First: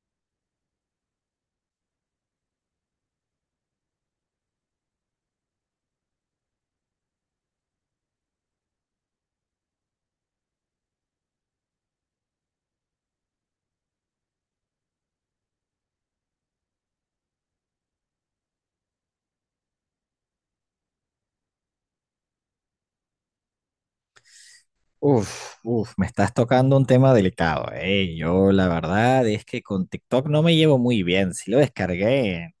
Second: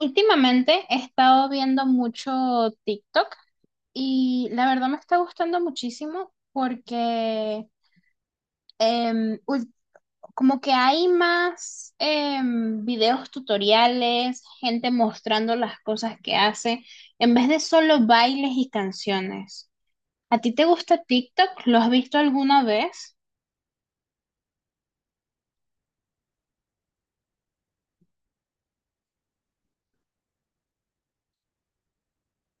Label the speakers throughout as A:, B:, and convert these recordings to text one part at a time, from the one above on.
A: Últimamente he estado viendo mucho TikTok y la verdad me está gustando muchísimo porque em, ul- como que hay más videos tutoriales, gente mostrando las cosas que hace, en vez de solo bailes y canciones. ¿A ti te gusta TikTok? ¿Lo has visto alguna vez?
B: Uf, uf, me estás tocando un tema delicado, ¿eh? Yo la verdad es que con TikTok no me llevo muy bien. Sí lo descargué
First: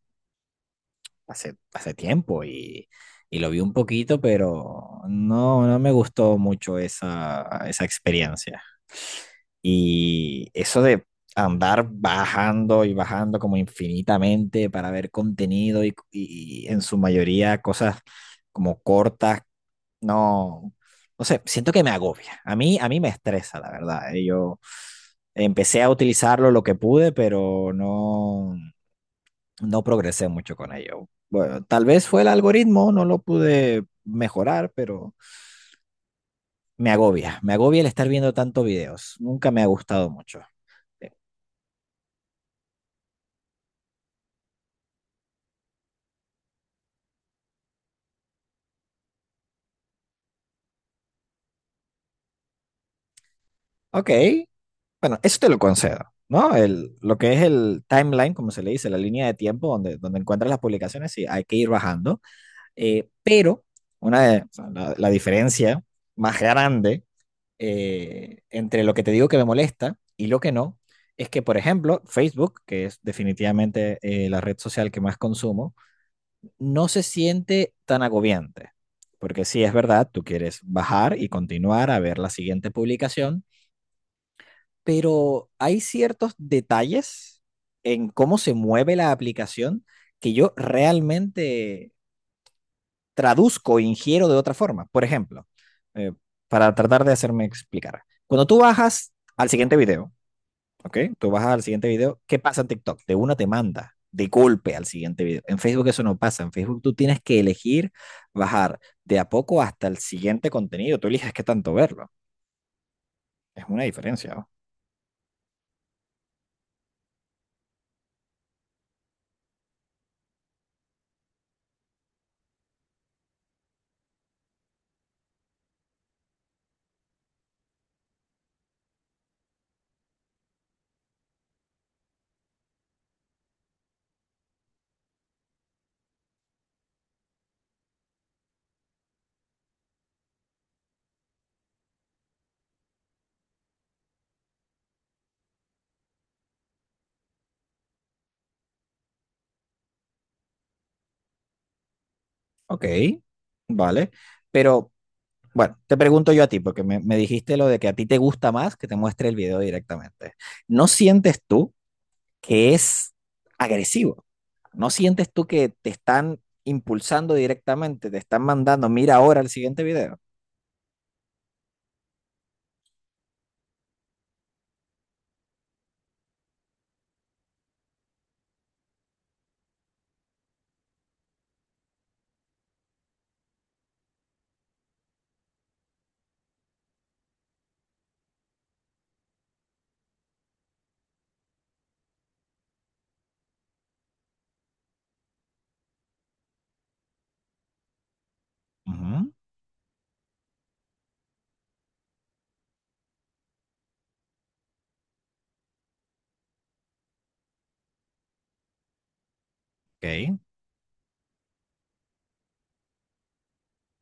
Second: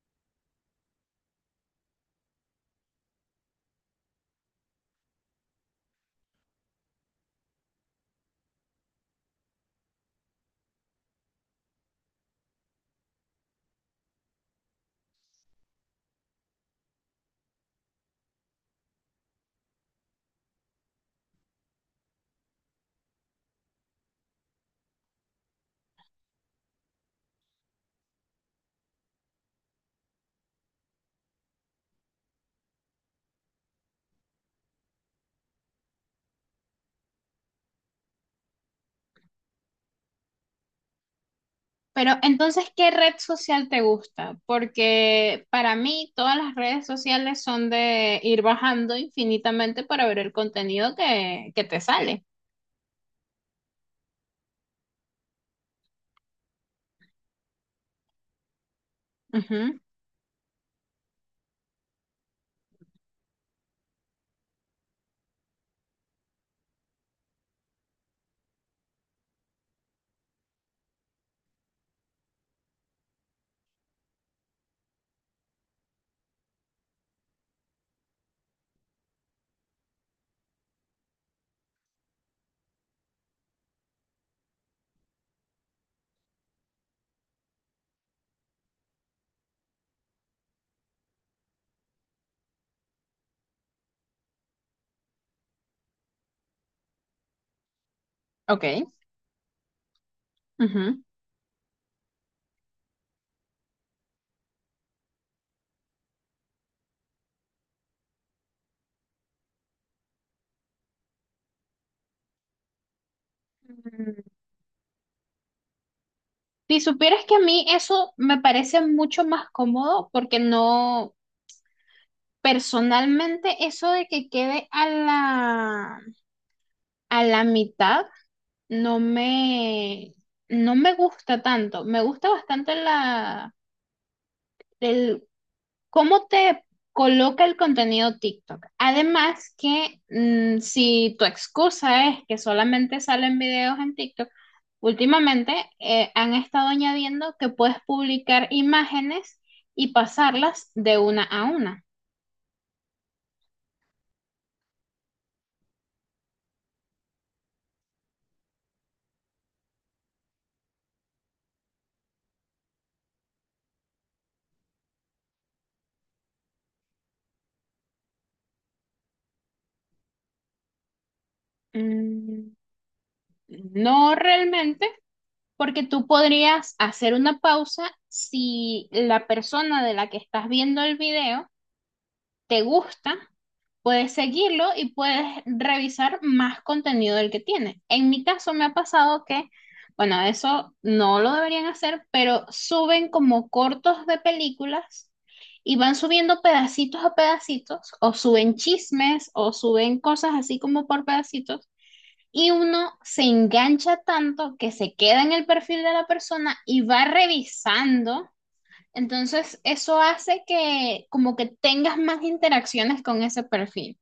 B: hace tiempo y lo vi un poquito, pero no, no me gustó mucho esa experiencia. Y eso de andar bajando y bajando como infinitamente para ver contenido y en su mayoría cosas como cortas no, no sé, siento que me agobia. A mí me estresa, la verdad. Yo empecé a utilizarlo lo que pude, pero no, no progresé mucho con ello. Bueno, tal vez fue el algoritmo, no lo pude mejorar, pero me agobia. Me agobia el estar viendo tantos videos. Nunca me ha gustado mucho. Eh,
A: Pero entonces, ¿qué red social te gusta? Porque para mí todas las redes sociales son de ir bajando infinitamente para ver el contenido que te sale.
B: Ok, bueno, eso te lo concedo, ¿no? El, lo que es el timeline, como se le dice, la línea de tiempo
A: Ujú.
B: donde, donde encuentras las publicaciones, sí, hay que ir bajando. Pero o sea, la diferencia más grande, entre lo que te digo que me molesta y lo que no, es que, por ejemplo, Facebook, que es definitivamente, la red social que más consumo, no se siente tan agobiante. Porque sí es verdad, tú quieres bajar y continuar a ver la siguiente publicación, pero hay ciertos detalles en cómo se mueve la aplicación que yo realmente traduzco e ingiero de otra forma. Por ejemplo, eh, para tratar de hacerme explicar. Cuando tú
A: Ok,
B: bajas al siguiente video, ¿ok?
A: ujú.
B: Tú bajas al siguiente video, ¿qué pasa en TikTok? De una te manda de golpe al siguiente video. En Facebook eso no pasa. En Facebook tú tienes que elegir bajar de a poco hasta el siguiente contenido. Tú eliges qué tanto verlo. Es una
A: Mm.
B: diferencia, ¿no?
A: Si supieras que a mí eso me parece mucho más cómodo porque no, personalmente eso de que quede a la mitad no me, no me gusta tanto. Me gusta bastante la... el... ¿Cómo te coloca el contenido TikTok? Además que si tu excusa es que solamente salen videos en TikTok, últimamente han estado añadiendo que puedes publicar imágenes y pasarlas de una a una.
B: Ok, vale. Pero bueno, te pregunto yo a ti, porque me dijiste lo de que a ti te gusta más que te muestre el video directamente. ¿No sientes tú que es agresivo? ¿No sientes tú que te están impulsando directamente, te están mandando, mira ahora el siguiente video?
A: Mm, no realmente, porque tú podrías hacer una pausa si la persona de la que estás viendo el video te gusta. Puedes seguirlo y puedes revisar más contenido del que tiene. En mi caso me ha pasado que, bueno, eso no lo deberían hacer, pero suben como cortos de películas y van subiendo pedacitos a pedacitos, o suben chismes,
B: Ujú,
A: o suben cosas así como por pedacitos, y uno se engancha tanto que se queda en el perfil de la persona y va revisando. Entonces, eso
B: ok.
A: hace que como que tengas más interacciones con ese perfil.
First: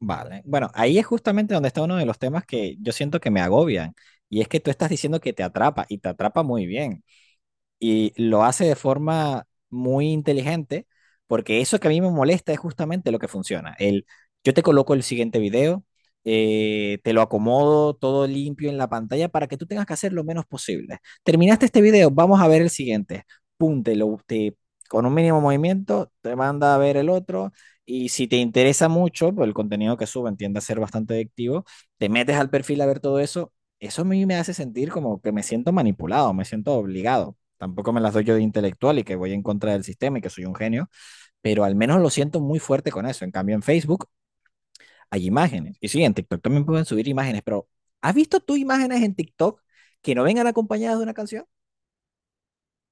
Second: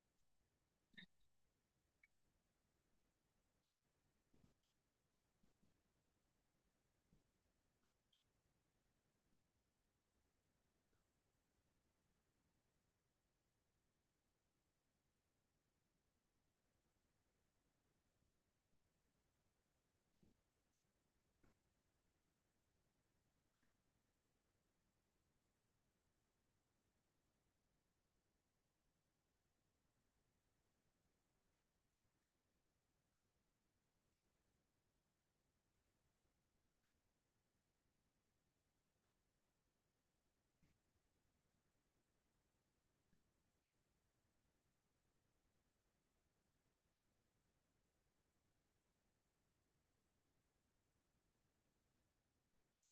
B: Vale. Bueno, ahí es justamente donde está uno de los temas que yo siento que me agobian. Y es que tú estás diciendo que te atrapa y te atrapa muy bien, y lo hace de forma muy inteligente, porque eso que a mí me molesta es justamente lo que funciona. El, yo te coloco el siguiente video, te lo acomodo todo limpio en la pantalla para que tú tengas que hacer lo menos posible. Terminaste este video, vamos a ver el siguiente. Pum, con un mínimo movimiento, te manda a ver el otro. Y si te interesa mucho, pues el contenido que suben tiende a ser bastante adictivo, te metes al perfil a ver todo eso. Eso a mí me hace sentir como que me siento manipulado, me siento obligado. Tampoco me las doy yo de intelectual y que voy en contra del sistema y que soy un genio, pero al menos lo siento muy fuerte con eso. En cambio, en Facebook hay imágenes. Y sí, en TikTok también pueden subir imágenes, pero ¿has visto tú imágenes en TikTok que no vengan acompañadas de una canción?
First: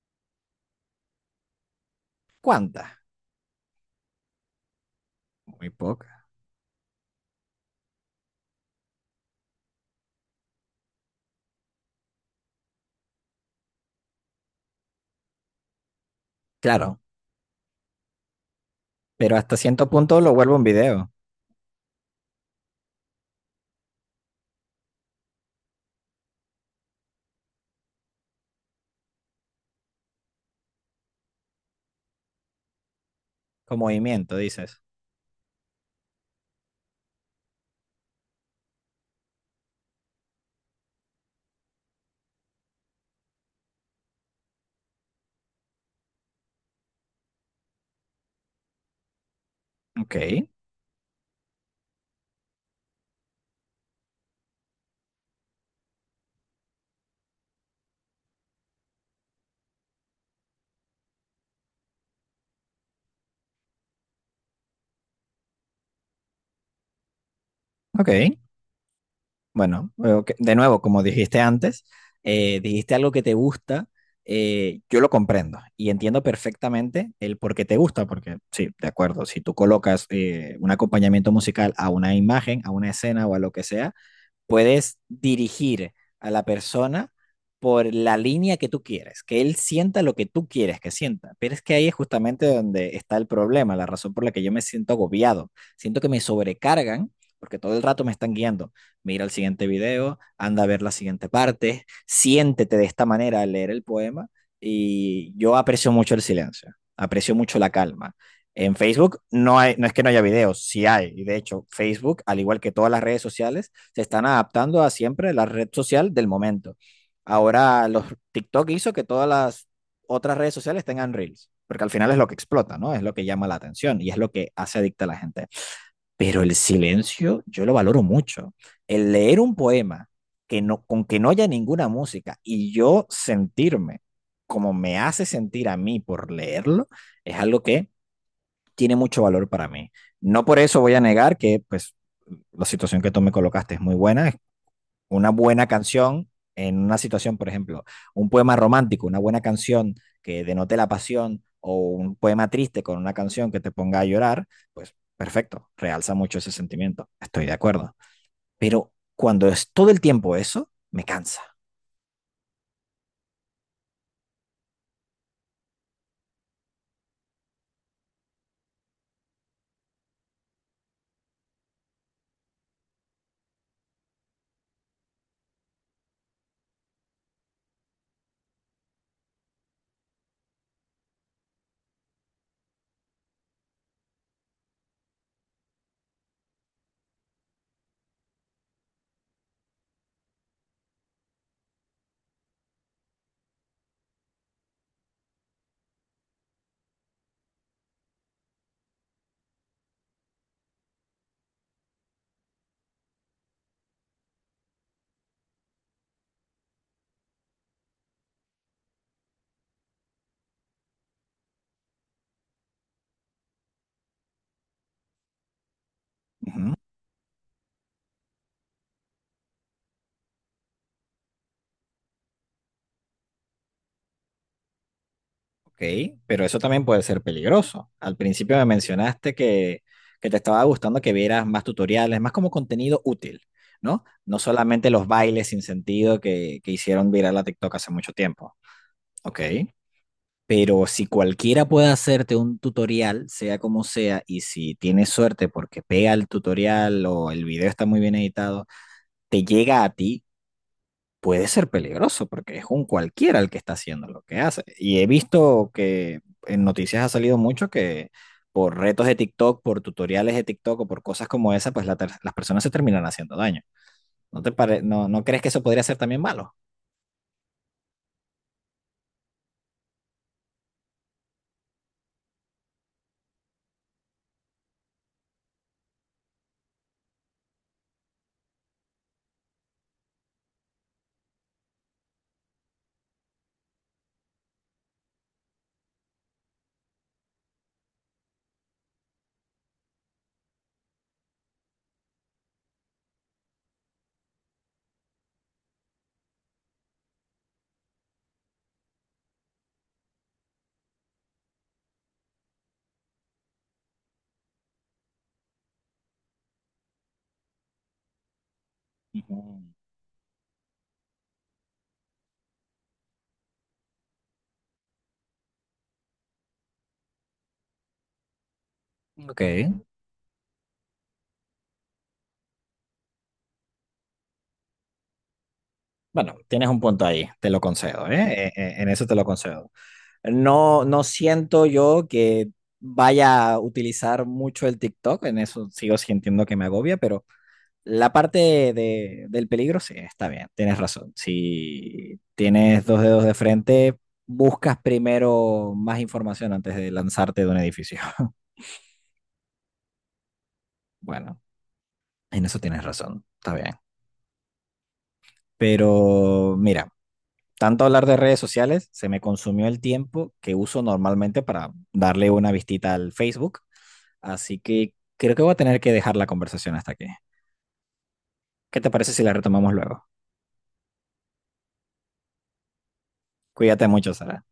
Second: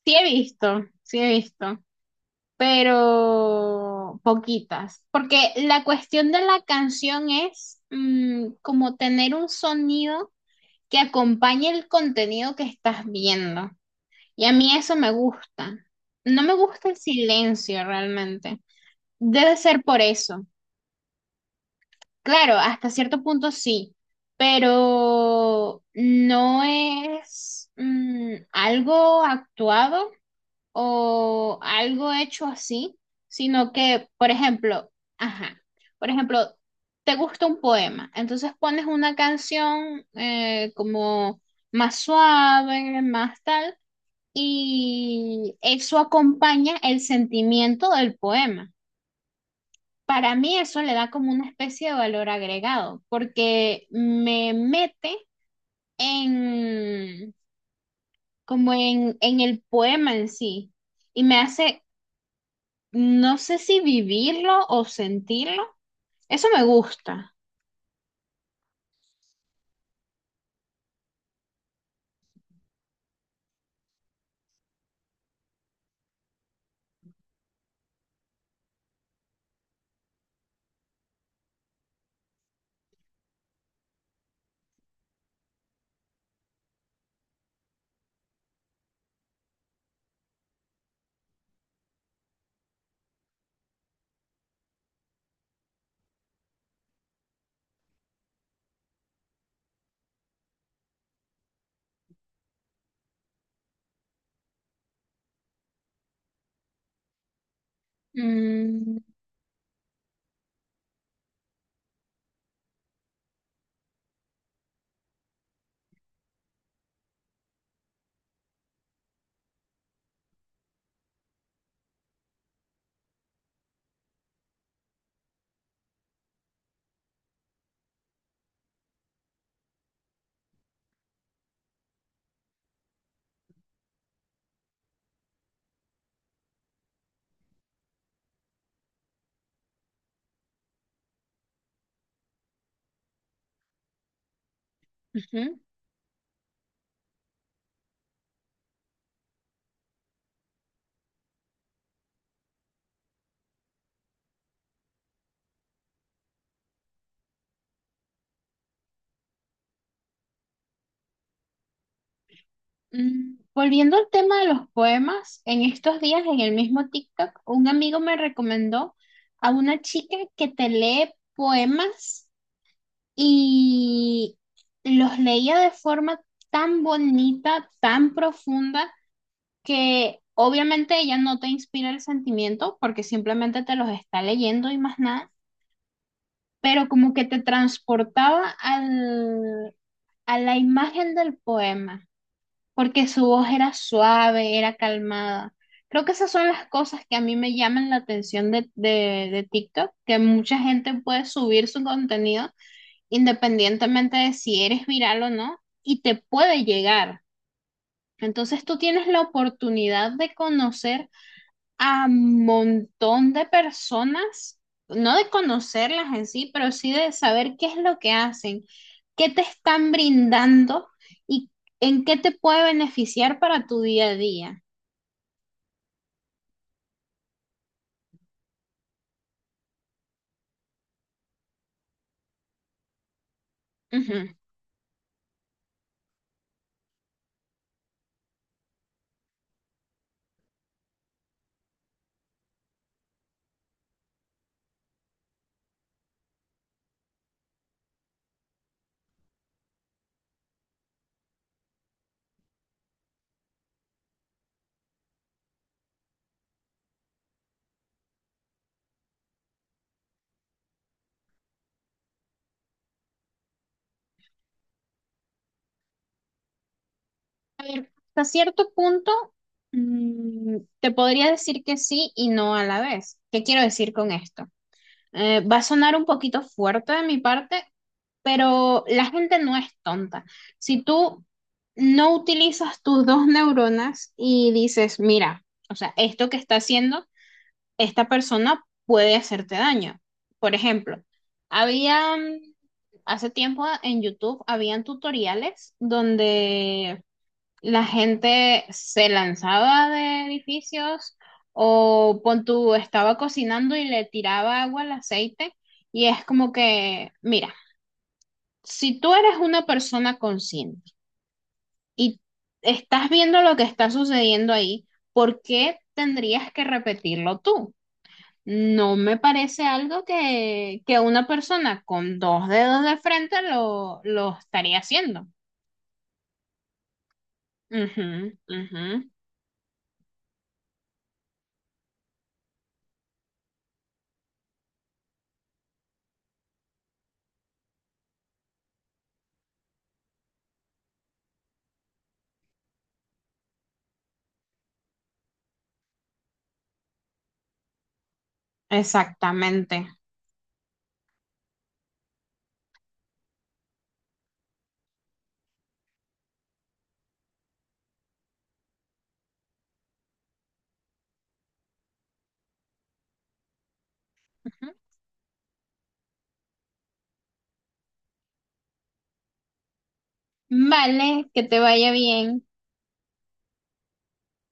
A: Sí he visto,
B: ¿Cuántas?
A: pero poquitas, porque
B: Muy
A: la
B: pocas.
A: cuestión de la canción es como tener un sonido que acompañe el contenido que estás viendo. Y a mí eso me gusta. No me gusta el
B: Claro,
A: silencio realmente.
B: pero
A: Debe
B: hasta
A: ser
B: cierto
A: por
B: punto lo
A: eso.
B: vuelvo un video,
A: Claro, hasta cierto punto sí, pero no es algo actuado o algo hecho así, sino
B: con
A: que, por
B: movimiento, dices.
A: ejemplo, ajá, por ejemplo, te gusta un poema, entonces pones una canción como más suave, más tal, y eso acompaña el sentimiento del poema. Para
B: Ok,
A: mí eso le da como una especie de valor agregado, porque me mete en como en el poema en sí y me hace... No sé si vivirlo o sentirlo. Eso me gusta.
B: ok. Bueno, ok, de nuevo, como dijiste antes, dijiste algo que te gusta, yo lo comprendo y entiendo perfectamente el por qué te gusta, porque sí, de acuerdo, si tú colocas, un acompañamiento musical a una imagen, a una escena o a lo que sea, puedes dirigir a la persona por la línea que tú quieres, que él sienta lo que tú quieres que sienta. Pero es que ahí es justamente donde está el problema, la razón por la que yo me siento agobiado. Siento que me sobrecargan porque todo el rato me están guiando. Mira el siguiente video, anda a ver la siguiente parte, siéntete de esta manera al leer el poema, y yo aprecio mucho el silencio, aprecio mucho la calma. En
A: Mm,
B: Facebook no hay, no es que no haya videos, sí hay. Y de hecho, Facebook, al igual que todas las redes sociales, se están adaptando a siempre la red social del momento. Ahora los TikTok hizo que todas las otras redes sociales tengan reels, porque al final es lo que explota, ¿no? Es lo que llama la atención y es lo que hace adicta a la gente. Pero el silencio yo lo valoro mucho. El leer un poema que no, con que no haya ninguna música y yo sentirme como me hace sentir a mí por leerlo, es algo que tiene mucho valor para mí. No por eso voy a negar que pues la situación que tú me colocaste es muy buena, una
A: ujú.
B: buena canción en una situación, por ejemplo, un poema romántico, una buena canción que denote la pasión o un poema triste con una canción que te ponga a llorar, pues perfecto, realza mucho ese sentimiento, estoy de acuerdo. Pero cuando es todo el tiempo eso, me cansa.
A: Mm, volviendo al tema de los poemas, en estos días en el mismo TikTok, un amigo me recomendó a una chica que te lee poemas y los leía de forma tan bonita, tan profunda, que obviamente ella no te inspira el sentimiento porque simplemente te los está leyendo y más nada, pero como que te transportaba a la imagen del poema, porque su voz era suave, era calmada. Creo que esas son las cosas que a mí me llaman la atención de TikTok, que mucha gente puede subir su contenido independientemente de si eres viral o no, y te puede llegar. Entonces tú tienes la oportunidad de conocer a montón de personas, no de conocerlas en sí, pero
B: Ujú.
A: sí de saber qué es lo que hacen, qué te están brindando y en qué te puede beneficiar para tu día a día.
B: Ok, pero eso también puede ser peligroso. Al principio me mencionaste que te estaba gustando que vieras más tutoriales, más como contenido útil, ¿no?
A: Ujú.
B: No solamente los bailes sin sentido que hicieron viral a TikTok hace mucho tiempo. Ok. Pero si cualquiera puede hacerte un tutorial, sea como sea, y si tienes suerte porque pega el tutorial o el video está muy bien editado, te llega a ti, puede ser peligroso porque es un cualquiera el que está haciendo lo que hace. Y he visto que en noticias ha salido mucho que por retos de TikTok, por tutoriales de TikTok o por cosas como esa, pues las personas se terminan haciendo daño. No, ¿no crees que eso podría ser también malo?
A: Hasta cierto punto, te podría decir que sí y no a la vez. ¿Qué quiero decir con esto? Va a sonar un poquito fuerte de mi parte, pero la gente no es tonta. Si tú no utilizas tus dos neuronas y dices, mira, o sea, esto que está haciendo esta persona puede hacerte daño. Por ejemplo, había, hace tiempo en YouTube, habían tutoriales donde la gente se lanzaba de edificios o pon tú, estaba cocinando y le tiraba agua al aceite, y es como que, mira, si tú eres
B: Ujú.
A: una persona consciente y estás viendo lo que está sucediendo ahí, ¿por qué tendrías que repetirlo tú? No me
B: Ok.
A: parece algo que una persona con dos dedos de frente lo estaría haciendo.
B: Bueno, tienes un punto ahí, te lo
A: Ujú,
B: concedo, ¿eh?
A: ujú.
B: En eso te lo concedo. No, no siento yo que vaya a utilizar mucho el TikTok, en eso sigo sintiendo que me agobia, pero la parte del peligro sí, está bien, tienes razón. Si tienes dos dedos de frente, buscas primero más información antes de lanzarte de un edificio.
A: Exactamente.
B: Bueno, en eso tienes razón, está bien. Pero mira, tanto hablar de redes sociales, se me consumió el tiempo que uso normalmente para darle una vistita al Facebook. Así que creo que voy a tener que dejar la conversación hasta aquí. ¿Qué te parece si la retomamos luego?
A: Vale, que te vaya bien.
B: Cuídate mucho, Sara.